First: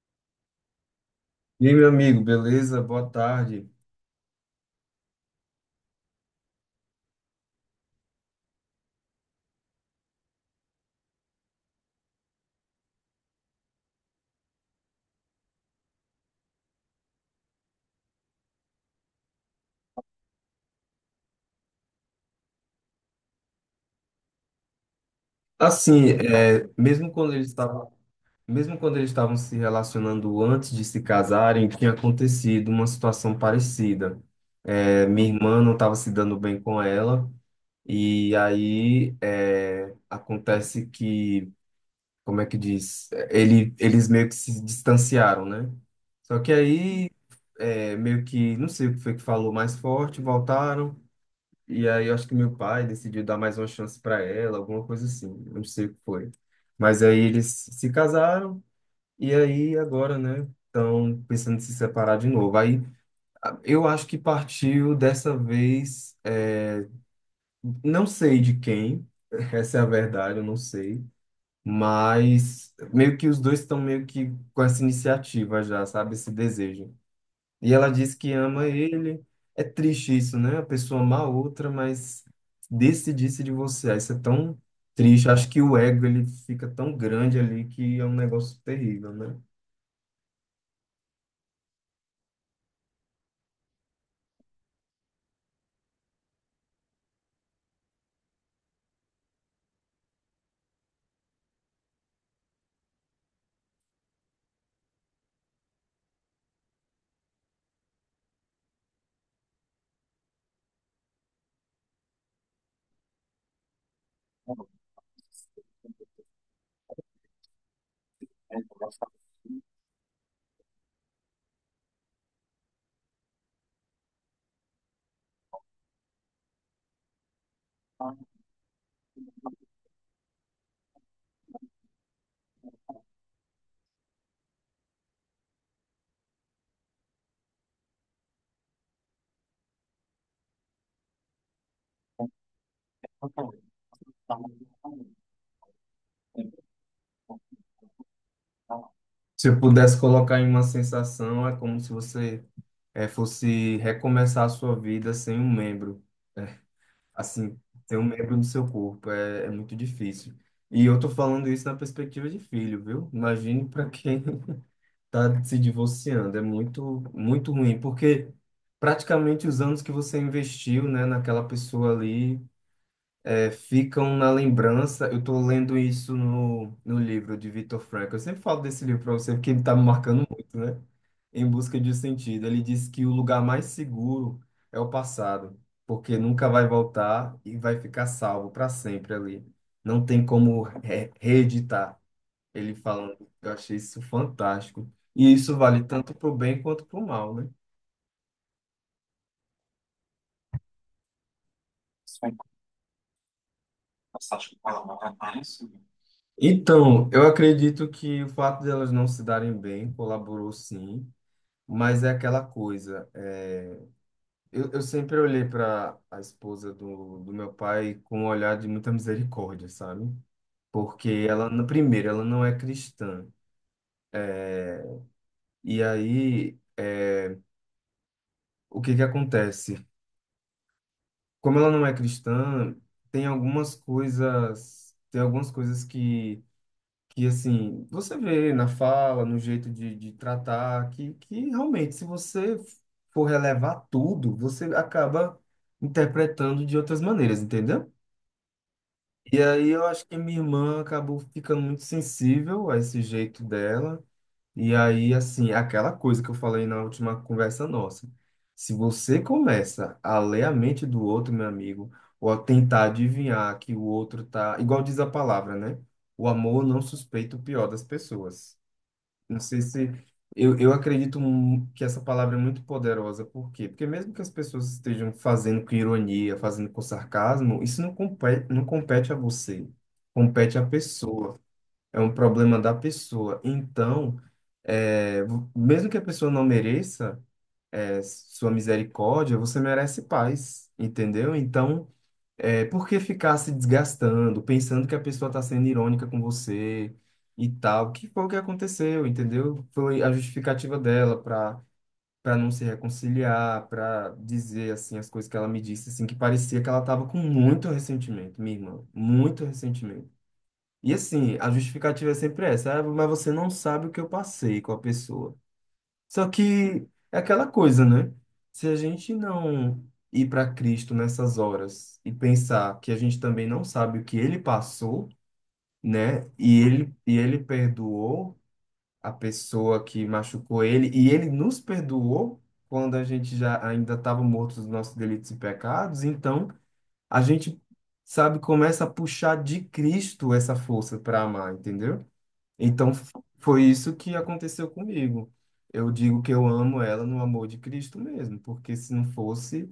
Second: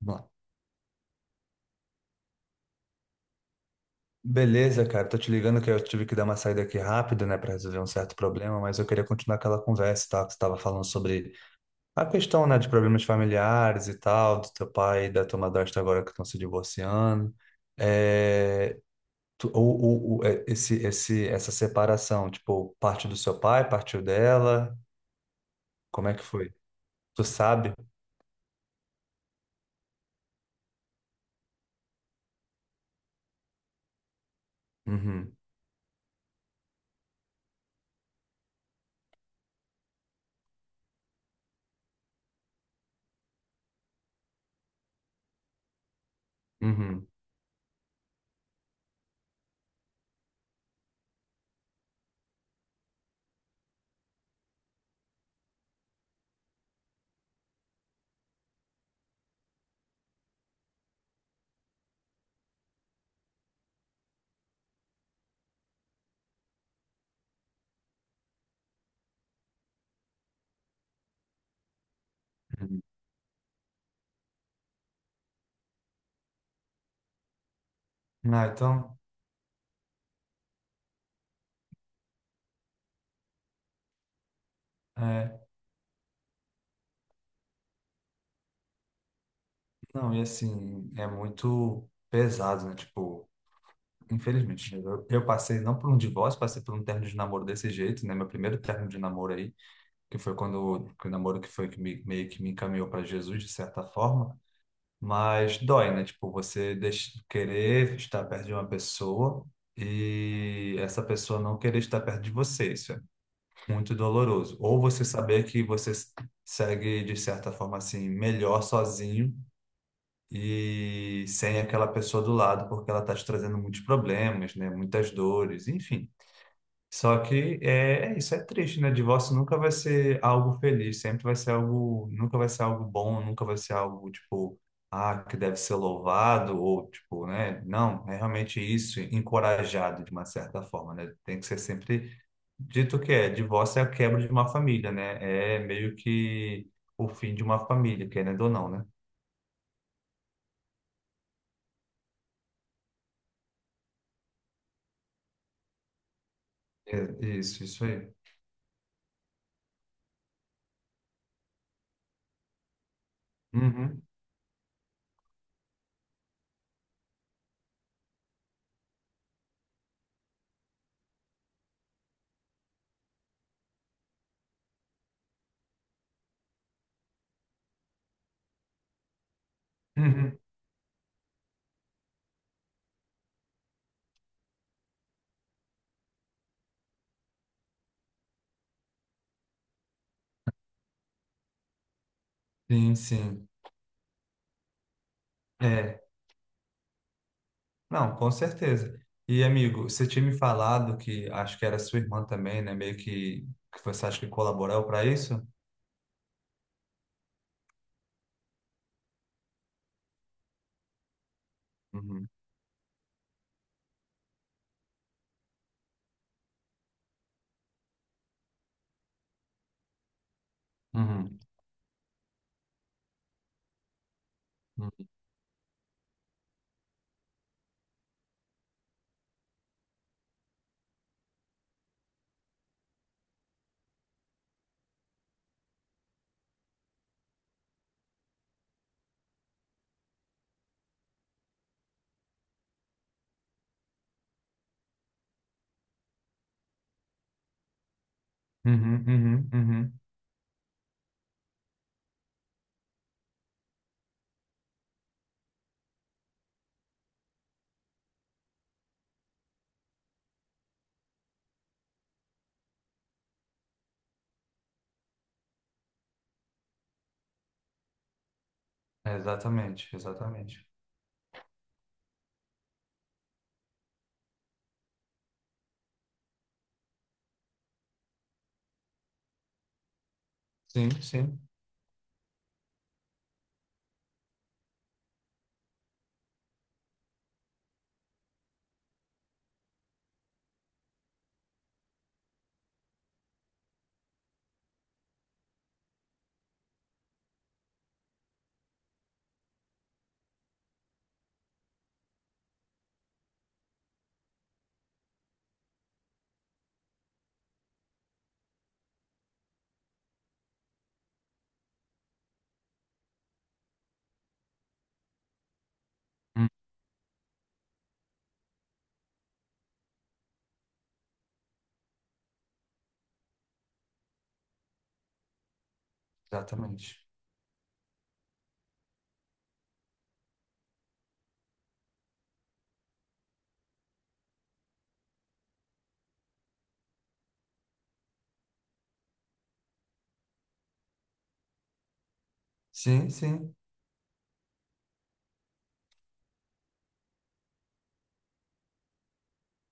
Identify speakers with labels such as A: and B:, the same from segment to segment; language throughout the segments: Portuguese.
A: Bom.
B: E aí, meu amigo, beleza? Boa tarde.
A: Beleza, cara. Tô te ligando que eu tive que dar uma saída aqui rápido, né, para resolver um certo problema, mas eu queria continuar aquela conversa, tá? Que você tava falando sobre a questão, né, de problemas familiares e tal, do teu pai e da tua madrasta agora que estão se divorciando. É, essa separação, tipo, parte do seu pai, partiu dela,
B: Assim,
A: como é que foi?
B: é, mesmo
A: Tu
B: quando eles
A: sabe?
B: estavam, mesmo quando eles estavam se relacionando antes de se casarem, tinha acontecido uma situação parecida. É, minha
A: Uhum,
B: irmã não estava se dando bem com ela, e aí é, acontece que, como é que diz? Eles meio que se distanciaram, né? Só que
A: uhum,
B: aí, é, meio que, não sei o que foi que falou mais forte, voltaram. E aí eu acho que meu pai decidiu dar mais uma chance para ela, alguma coisa assim, não sei o que foi. Mas aí eles se casaram e aí agora, né, estão pensando em se separar de novo. Aí eu acho que partiu dessa vez, é, não sei de quem, essa é a verdade, eu não sei. Mas
A: uhum.
B: meio que os dois estão meio que com essa iniciativa já, sabe, esse desejo. E ela diz que
A: Ah,
B: ama
A: então,
B: ele. É triste isso, né? A pessoa ama a outra, mas decidir-se de você. Ah, isso é tão triste.
A: é,
B: Acho que o ego ele fica tão grande ali que é um negócio terrível, né?
A: não, e assim, é muito pesado, né, tipo. Infelizmente, eu passei não por um divórcio, passei por um término de namoro desse jeito, né? Meu primeiro término de namoro aí, que foi quando que o namoro que foi que me, meio que me encaminhou para Jesus de certa forma, mas dói, né? Tipo, você deixa, querer estar perto de uma pessoa e essa pessoa não querer estar perto de você, isso é muito doloroso. Ou você saber que segue de certa forma assim melhor sozinho e sem aquela pessoa do lado, porque ela está te trazendo muitos problemas, né? Muitas dores, enfim. Só que é, é isso, é triste, né? Divórcio nunca vai ser algo feliz, sempre vai ser algo, nunca vai ser algo bom, nunca vai ser algo tipo, ah, que deve ser louvado ou tipo, né? Não, é realmente isso, encorajado de uma certa forma, né? Tem que ser sempre dito que é, divórcio é a quebra de uma família, né? É meio que o fim de uma família, querendo ou não, né?
B: Se eu pudesse colocar em uma sensação, é como se você fosse recomeçar a sua vida sem um membro,
A: É,
B: assim,
A: isso
B: sem um
A: aí.
B: membro do seu corpo. É, é muito difícil. E eu tô falando isso na perspectiva de filho, viu? Imagine para
A: Uhum.
B: quem tá se divorciando. É muito, muito ruim, porque praticamente os anos que você investiu, né, naquela pessoa ali, é, ficam na lembrança. Eu tô lendo isso no livro de Viktor Frankl. Eu sempre falo desse livro para você, porque ele tá me marcando
A: Uhum.
B: muito, né? Em busca de um sentido. Ele diz que o lugar mais seguro é o passado, porque nunca vai voltar e vai ficar salvo para sempre ali. Não tem como reeditar. Ele
A: Sim,
B: falando,
A: sim.
B: eu achei isso fantástico. E isso vale
A: É,
B: tanto para o bem quanto para o mal, né?
A: não, com certeza. E, amigo, você tinha me falado que acho que era sua irmã também, né? Meio que você acha que colaborou para isso?
B: Então, eu acredito que o fato de elas não se darem bem colaborou sim, mas é
A: Uhum.
B: aquela coisa. É, eu sempre olhei para a esposa do meu pai com um olhar de muita misericórdia, sabe? Porque
A: Uhum.
B: ela, na- primeiro, ela não é cristã.
A: Uhum.
B: E aí, é, o que que acontece? Como ela não é cristã, tem algumas coisas que assim, você vê na fala, no jeito de tratar, que realmente, se você for relevar tudo, você acaba interpretando de outras maneiras, entendeu?
A: Uhum.
B: E
A: Uhum.
B: aí eu
A: Uhum.
B: acho que minha irmã acabou ficando muito sensível a esse jeito dela. E aí, assim, aquela coisa que eu falei na última conversa nossa. Se você começa a ler a mente do outro, meu amigo, ou a tentar adivinhar que o outro tá, igual diz a palavra, né? O amor não suspeita o pior das pessoas.
A: É,
B: Não sei
A: exatamente,
B: se
A: exatamente.
B: eu acredito que essa palavra é muito poderosa, por quê? Porque mesmo que as pessoas estejam fazendo com ironia, fazendo com sarcasmo, isso não compete, não compete a você, compete à
A: Sim,
B: pessoa,
A: sim.
B: é um problema da pessoa. Então, é, mesmo que a pessoa não mereça, é, sua misericórdia, você merece paz, entendeu? Então, é, por que ficar se desgastando, pensando que a pessoa está sendo irônica com você e tal? Que foi o que aconteceu, entendeu? Foi a justificativa dela para não se reconciliar, para dizer assim as coisas que ela me disse, assim que parecia que ela estava com muito ressentimento, minha irmã, muito ressentimento. E assim, a justificativa é sempre essa, "Ah, mas você não sabe o que eu passei com a pessoa." Só
A: Hum.
B: que é aquela coisa, né? Se a gente não ir para Cristo nessas horas e pensar que a gente também não sabe o que ele passou, né?
A: Exatamente.
B: E ele perdoou a pessoa que machucou ele, e ele nos perdoou quando a gente já ainda estava morto dos nossos delitos e pecados, então a gente, sabe, começa a puxar de Cristo essa força para amar, entendeu? Então,
A: Sim, sim.
B: foi isso que aconteceu comigo. Eu digo que eu amo ela no amor de Cristo mesmo, porque se não fosse,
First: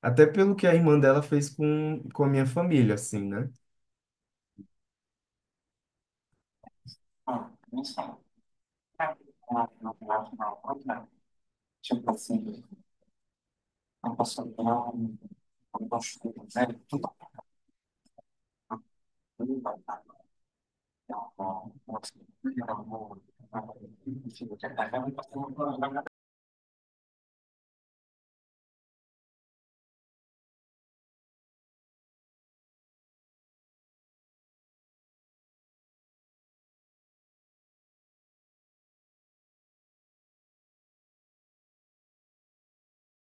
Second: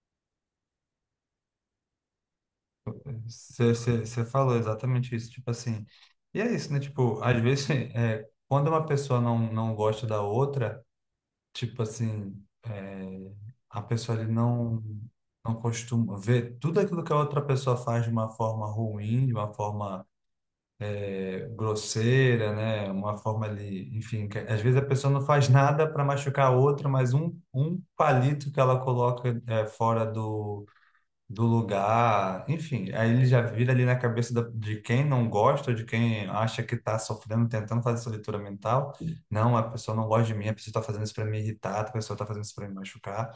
B: até pelo que a irmã dela fez com a minha família, assim, né?
A: Você falou exatamente isso. Tipo assim. E é isso, né? Tipo, às vezes, é, quando uma pessoa não, não gosta da outra. Tipo assim, é, a pessoa ele não, não costuma ver tudo aquilo que a outra pessoa faz de uma forma ruim, de uma forma é, grosseira, né? Uma forma ali, enfim, que às vezes a pessoa não faz nada para machucar a outra, mas um palito que ela coloca é, fora do do lugar, enfim, aí ele já vira ali na cabeça de quem não gosta, de quem acha que está sofrendo, tentando fazer essa leitura mental. Não, a pessoa não gosta de mim, a pessoa está fazendo isso para me irritar, a pessoa está fazendo isso para me machucar.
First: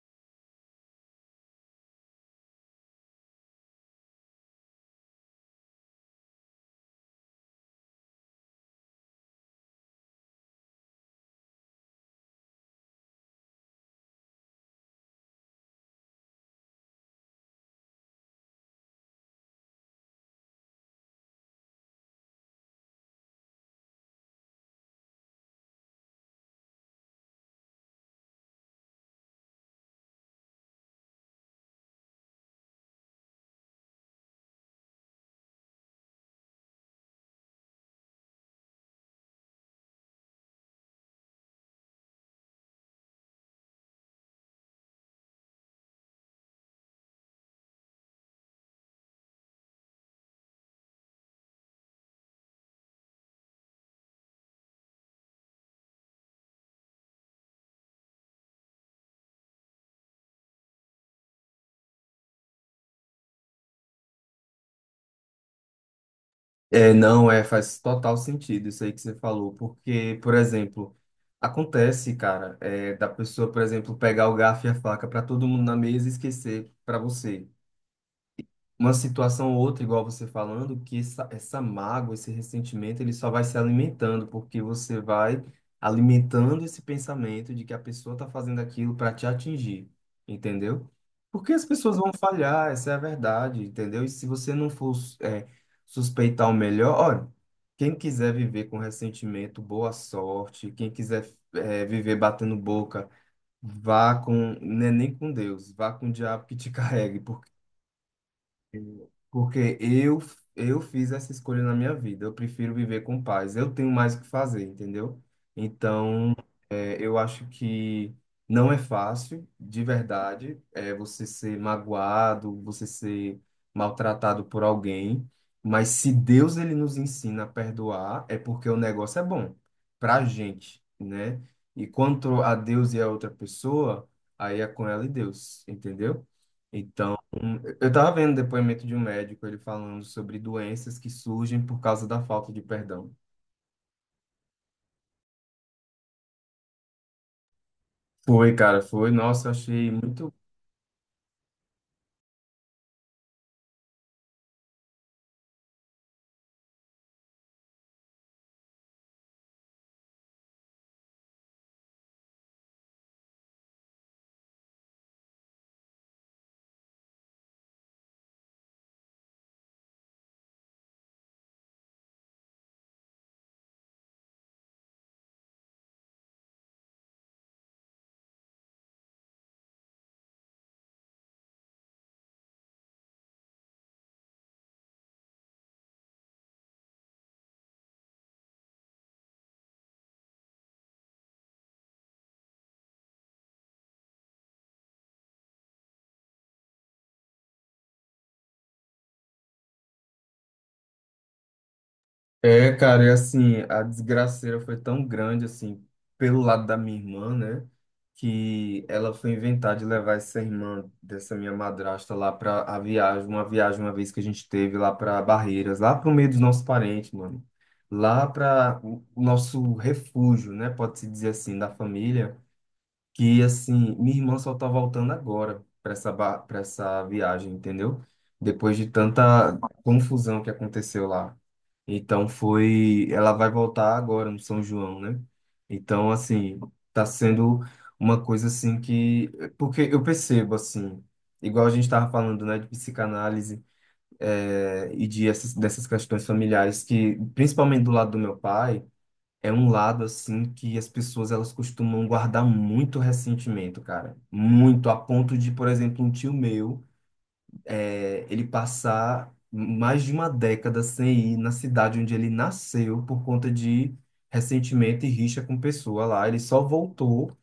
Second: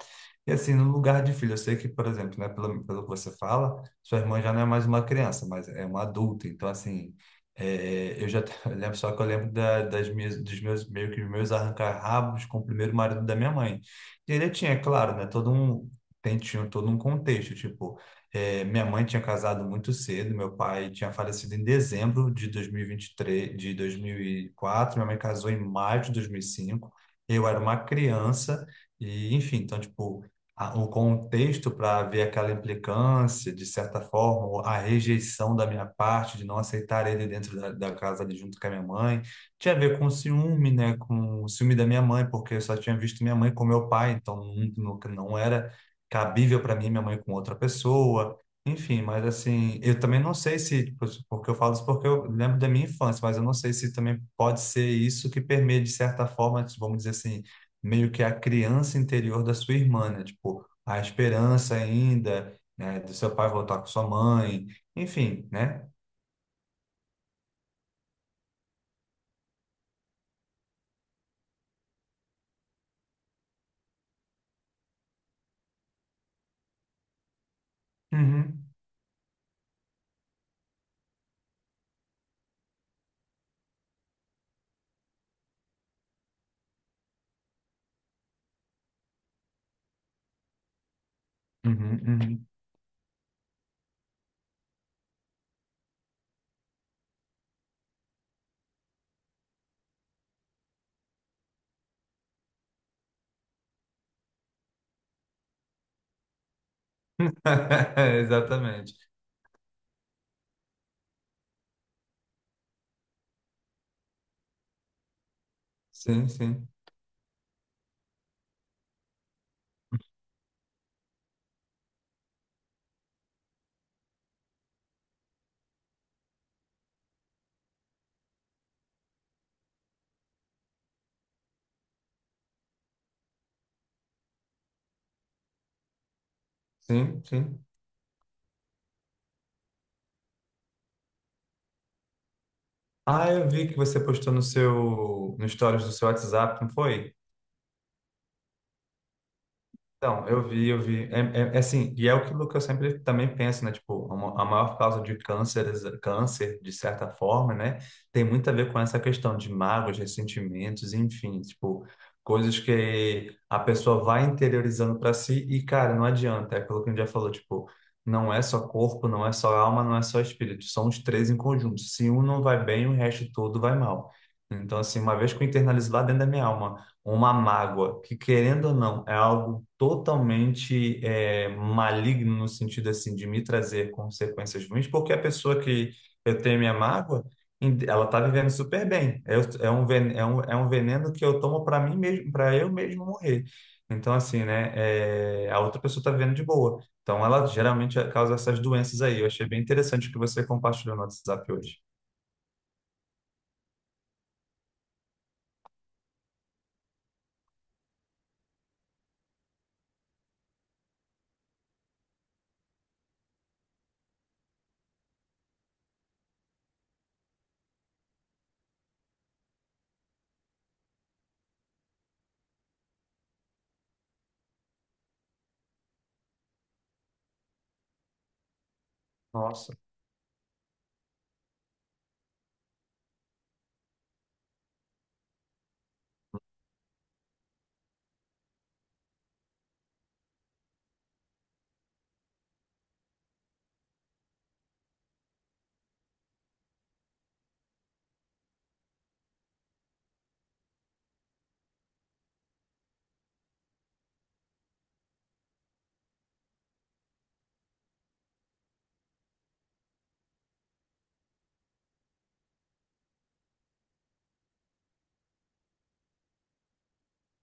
A: E assim, no lugar de filho, eu sei que, por exemplo, né, pelo, pelo que você fala, sua irmã já não é mais uma criança, mas é uma adulta. Então, assim, é, eu já eu lembro, só que eu lembro da, das minhas, dos meus, meio que os meus arrancar-rabos com o primeiro marido da minha mãe. E ele tinha, claro, né, tinha todo um contexto, tipo, minha mãe tinha casado muito cedo, meu pai tinha falecido em dezembro de 2023, de 2004, minha mãe casou em maio de 2005, eu era uma criança, e enfim, então, tipo, o contexto para ver aquela implicância, de certa forma, ou a rejeição da minha parte, de não aceitar ele dentro da, da casa ali junto com a minha mãe, tinha a ver com ciúme, né? Com o ciúme da minha mãe, porque eu só tinha visto minha mãe com meu pai, então não era cabível para mim, minha mãe com outra pessoa, enfim, mas assim, eu também não sei se, tipo, porque eu falo isso porque eu lembro da minha infância, mas eu não sei se também pode ser isso que permeia, de certa forma, vamos dizer assim, meio que a criança interior da sua irmã, né? Tipo, a esperança ainda, né, do seu pai voltar com sua mãe, enfim, né?
B: É, não, é, faz total sentido isso aí que você falou, porque, por exemplo, acontece, cara, é, da pessoa, por exemplo, pegar o garfo e a faca para todo mundo na mesa e esquecer para você.
A: Uhum,
B: Uma situação ou outra, igual você falando, que essa mágoa, esse ressentimento, ele só vai se alimentando, porque você vai alimentando esse pensamento de que a pessoa está fazendo aquilo para te atingir, entendeu? Porque as
A: uhum,
B: pessoas vão
A: uhum.
B: falhar, essa é a verdade, entendeu? E se você não for, é, suspeitar o melhor, olha, quem quiser viver com ressentimento, boa sorte, quem quiser, é, viver batendo boca, vá com, né, nem com Deus, vá com o diabo que te carregue,
A: Exatamente.
B: porque eu fiz essa escolha na minha vida. Eu prefiro viver com paz. Eu tenho mais o que fazer, entendeu?
A: Sim,
B: Então,
A: sim,
B: é, eu acho que não é fácil, de verdade, é, você ser magoado, você ser maltratado por alguém. Mas se Deus ele nos ensina a perdoar, é porque o negócio é bom pra gente, né? E quanto a Deus e a outra pessoa, aí é com ela e Deus, entendeu? Então.
A: sim, sim.
B: Eu estava vendo depoimento de um médico, ele falando sobre doenças que surgem por causa da falta de perdão.
A: Ah, eu vi que você postou no seu, no stories do seu WhatsApp, não foi?
B: Foi, cara, foi. Nossa, eu achei
A: Então,
B: muito.
A: eu vi, eu vi. É, é assim, e é aquilo que eu sempre também penso, né? Tipo, a maior causa de cânceres, câncer, de certa forma, né? Tem muito a ver com essa questão de mágoas, ressentimentos, enfim, tipo, coisas que a pessoa vai interiorizando para si e, cara, não adianta. É aquilo que a gente já falou, tipo, não é só corpo, não é só alma, não é só espírito. São os três em conjunto. Se um não vai bem, o resto todo vai mal. Então, assim, uma vez que eu internalizo lá dentro da minha alma, uma mágoa, que querendo ou não, é algo totalmente é, maligno no sentido assim de me trazer consequências ruins, porque a pessoa que eu tenho minha mágoa, ela está vivendo super bem. É, é um veneno que eu tomo para mim mesmo, para eu mesmo morrer. Então, assim, né, é, a outra pessoa está vivendo de boa. Então, ela geralmente causa essas doenças aí. Eu achei bem interessante o que você compartilhou no WhatsApp hoje.
B: É, cara, e assim, a desgraceira foi tão grande, assim, pelo lado da minha irmã, né? Que ela foi inventar de levar essa irmã dessa minha madrasta lá pra a viagem uma vez que a gente teve lá pra Barreiras, lá pro meio dos nossos parentes, mano. Lá para o nosso refúgio, né? Pode-se dizer assim, da família. Que assim, minha irmã só tá voltando agora para essa viagem, entendeu? Depois de tanta
A: Nossa.
B: confusão que aconteceu lá. Então foi, ela vai voltar agora no São João, né? Então assim, tá sendo uma coisa assim que porque eu percebo assim, igual a gente tava falando, né, de psicanálise, e de essas, dessas questões familiares que, principalmente do lado do meu pai, é um lado assim que as pessoas elas costumam guardar muito ressentimento, cara. Muito, a ponto de, por exemplo, um tio meu, é, ele passar mais de uma década sem ir na cidade onde ele nasceu por conta de ressentimento e rixa com pessoa lá. Ele só voltou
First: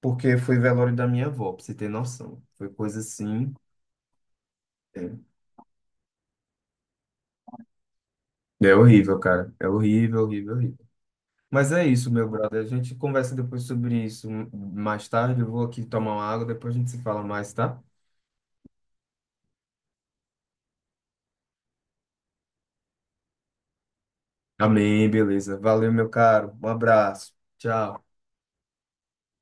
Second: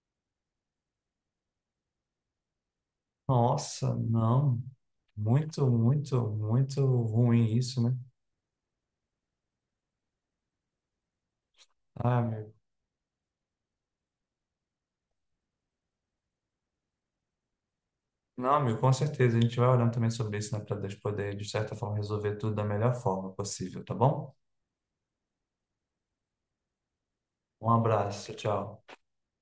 B: porque foi velório da minha avó, pra você ter noção. Foi coisa assim.
A: Nossa, não.
B: É,
A: Muito, muito, muito ruim isso, né?
B: é horrível, cara. É horrível, horrível, horrível. Mas é isso,
A: Ah,
B: meu
A: amigo.
B: brother. A gente conversa depois sobre isso mais tarde. Eu vou aqui tomar uma água, depois a gente se fala mais, tá?
A: Não, amigo, com certeza. A gente vai orando também sobre isso, né? Para Deus poder, de certa forma, resolver tudo da melhor forma possível, tá bom?
B: Amém, beleza. Valeu, meu caro. Um abraço.
A: Um
B: Tchau.
A: abraço, tchau.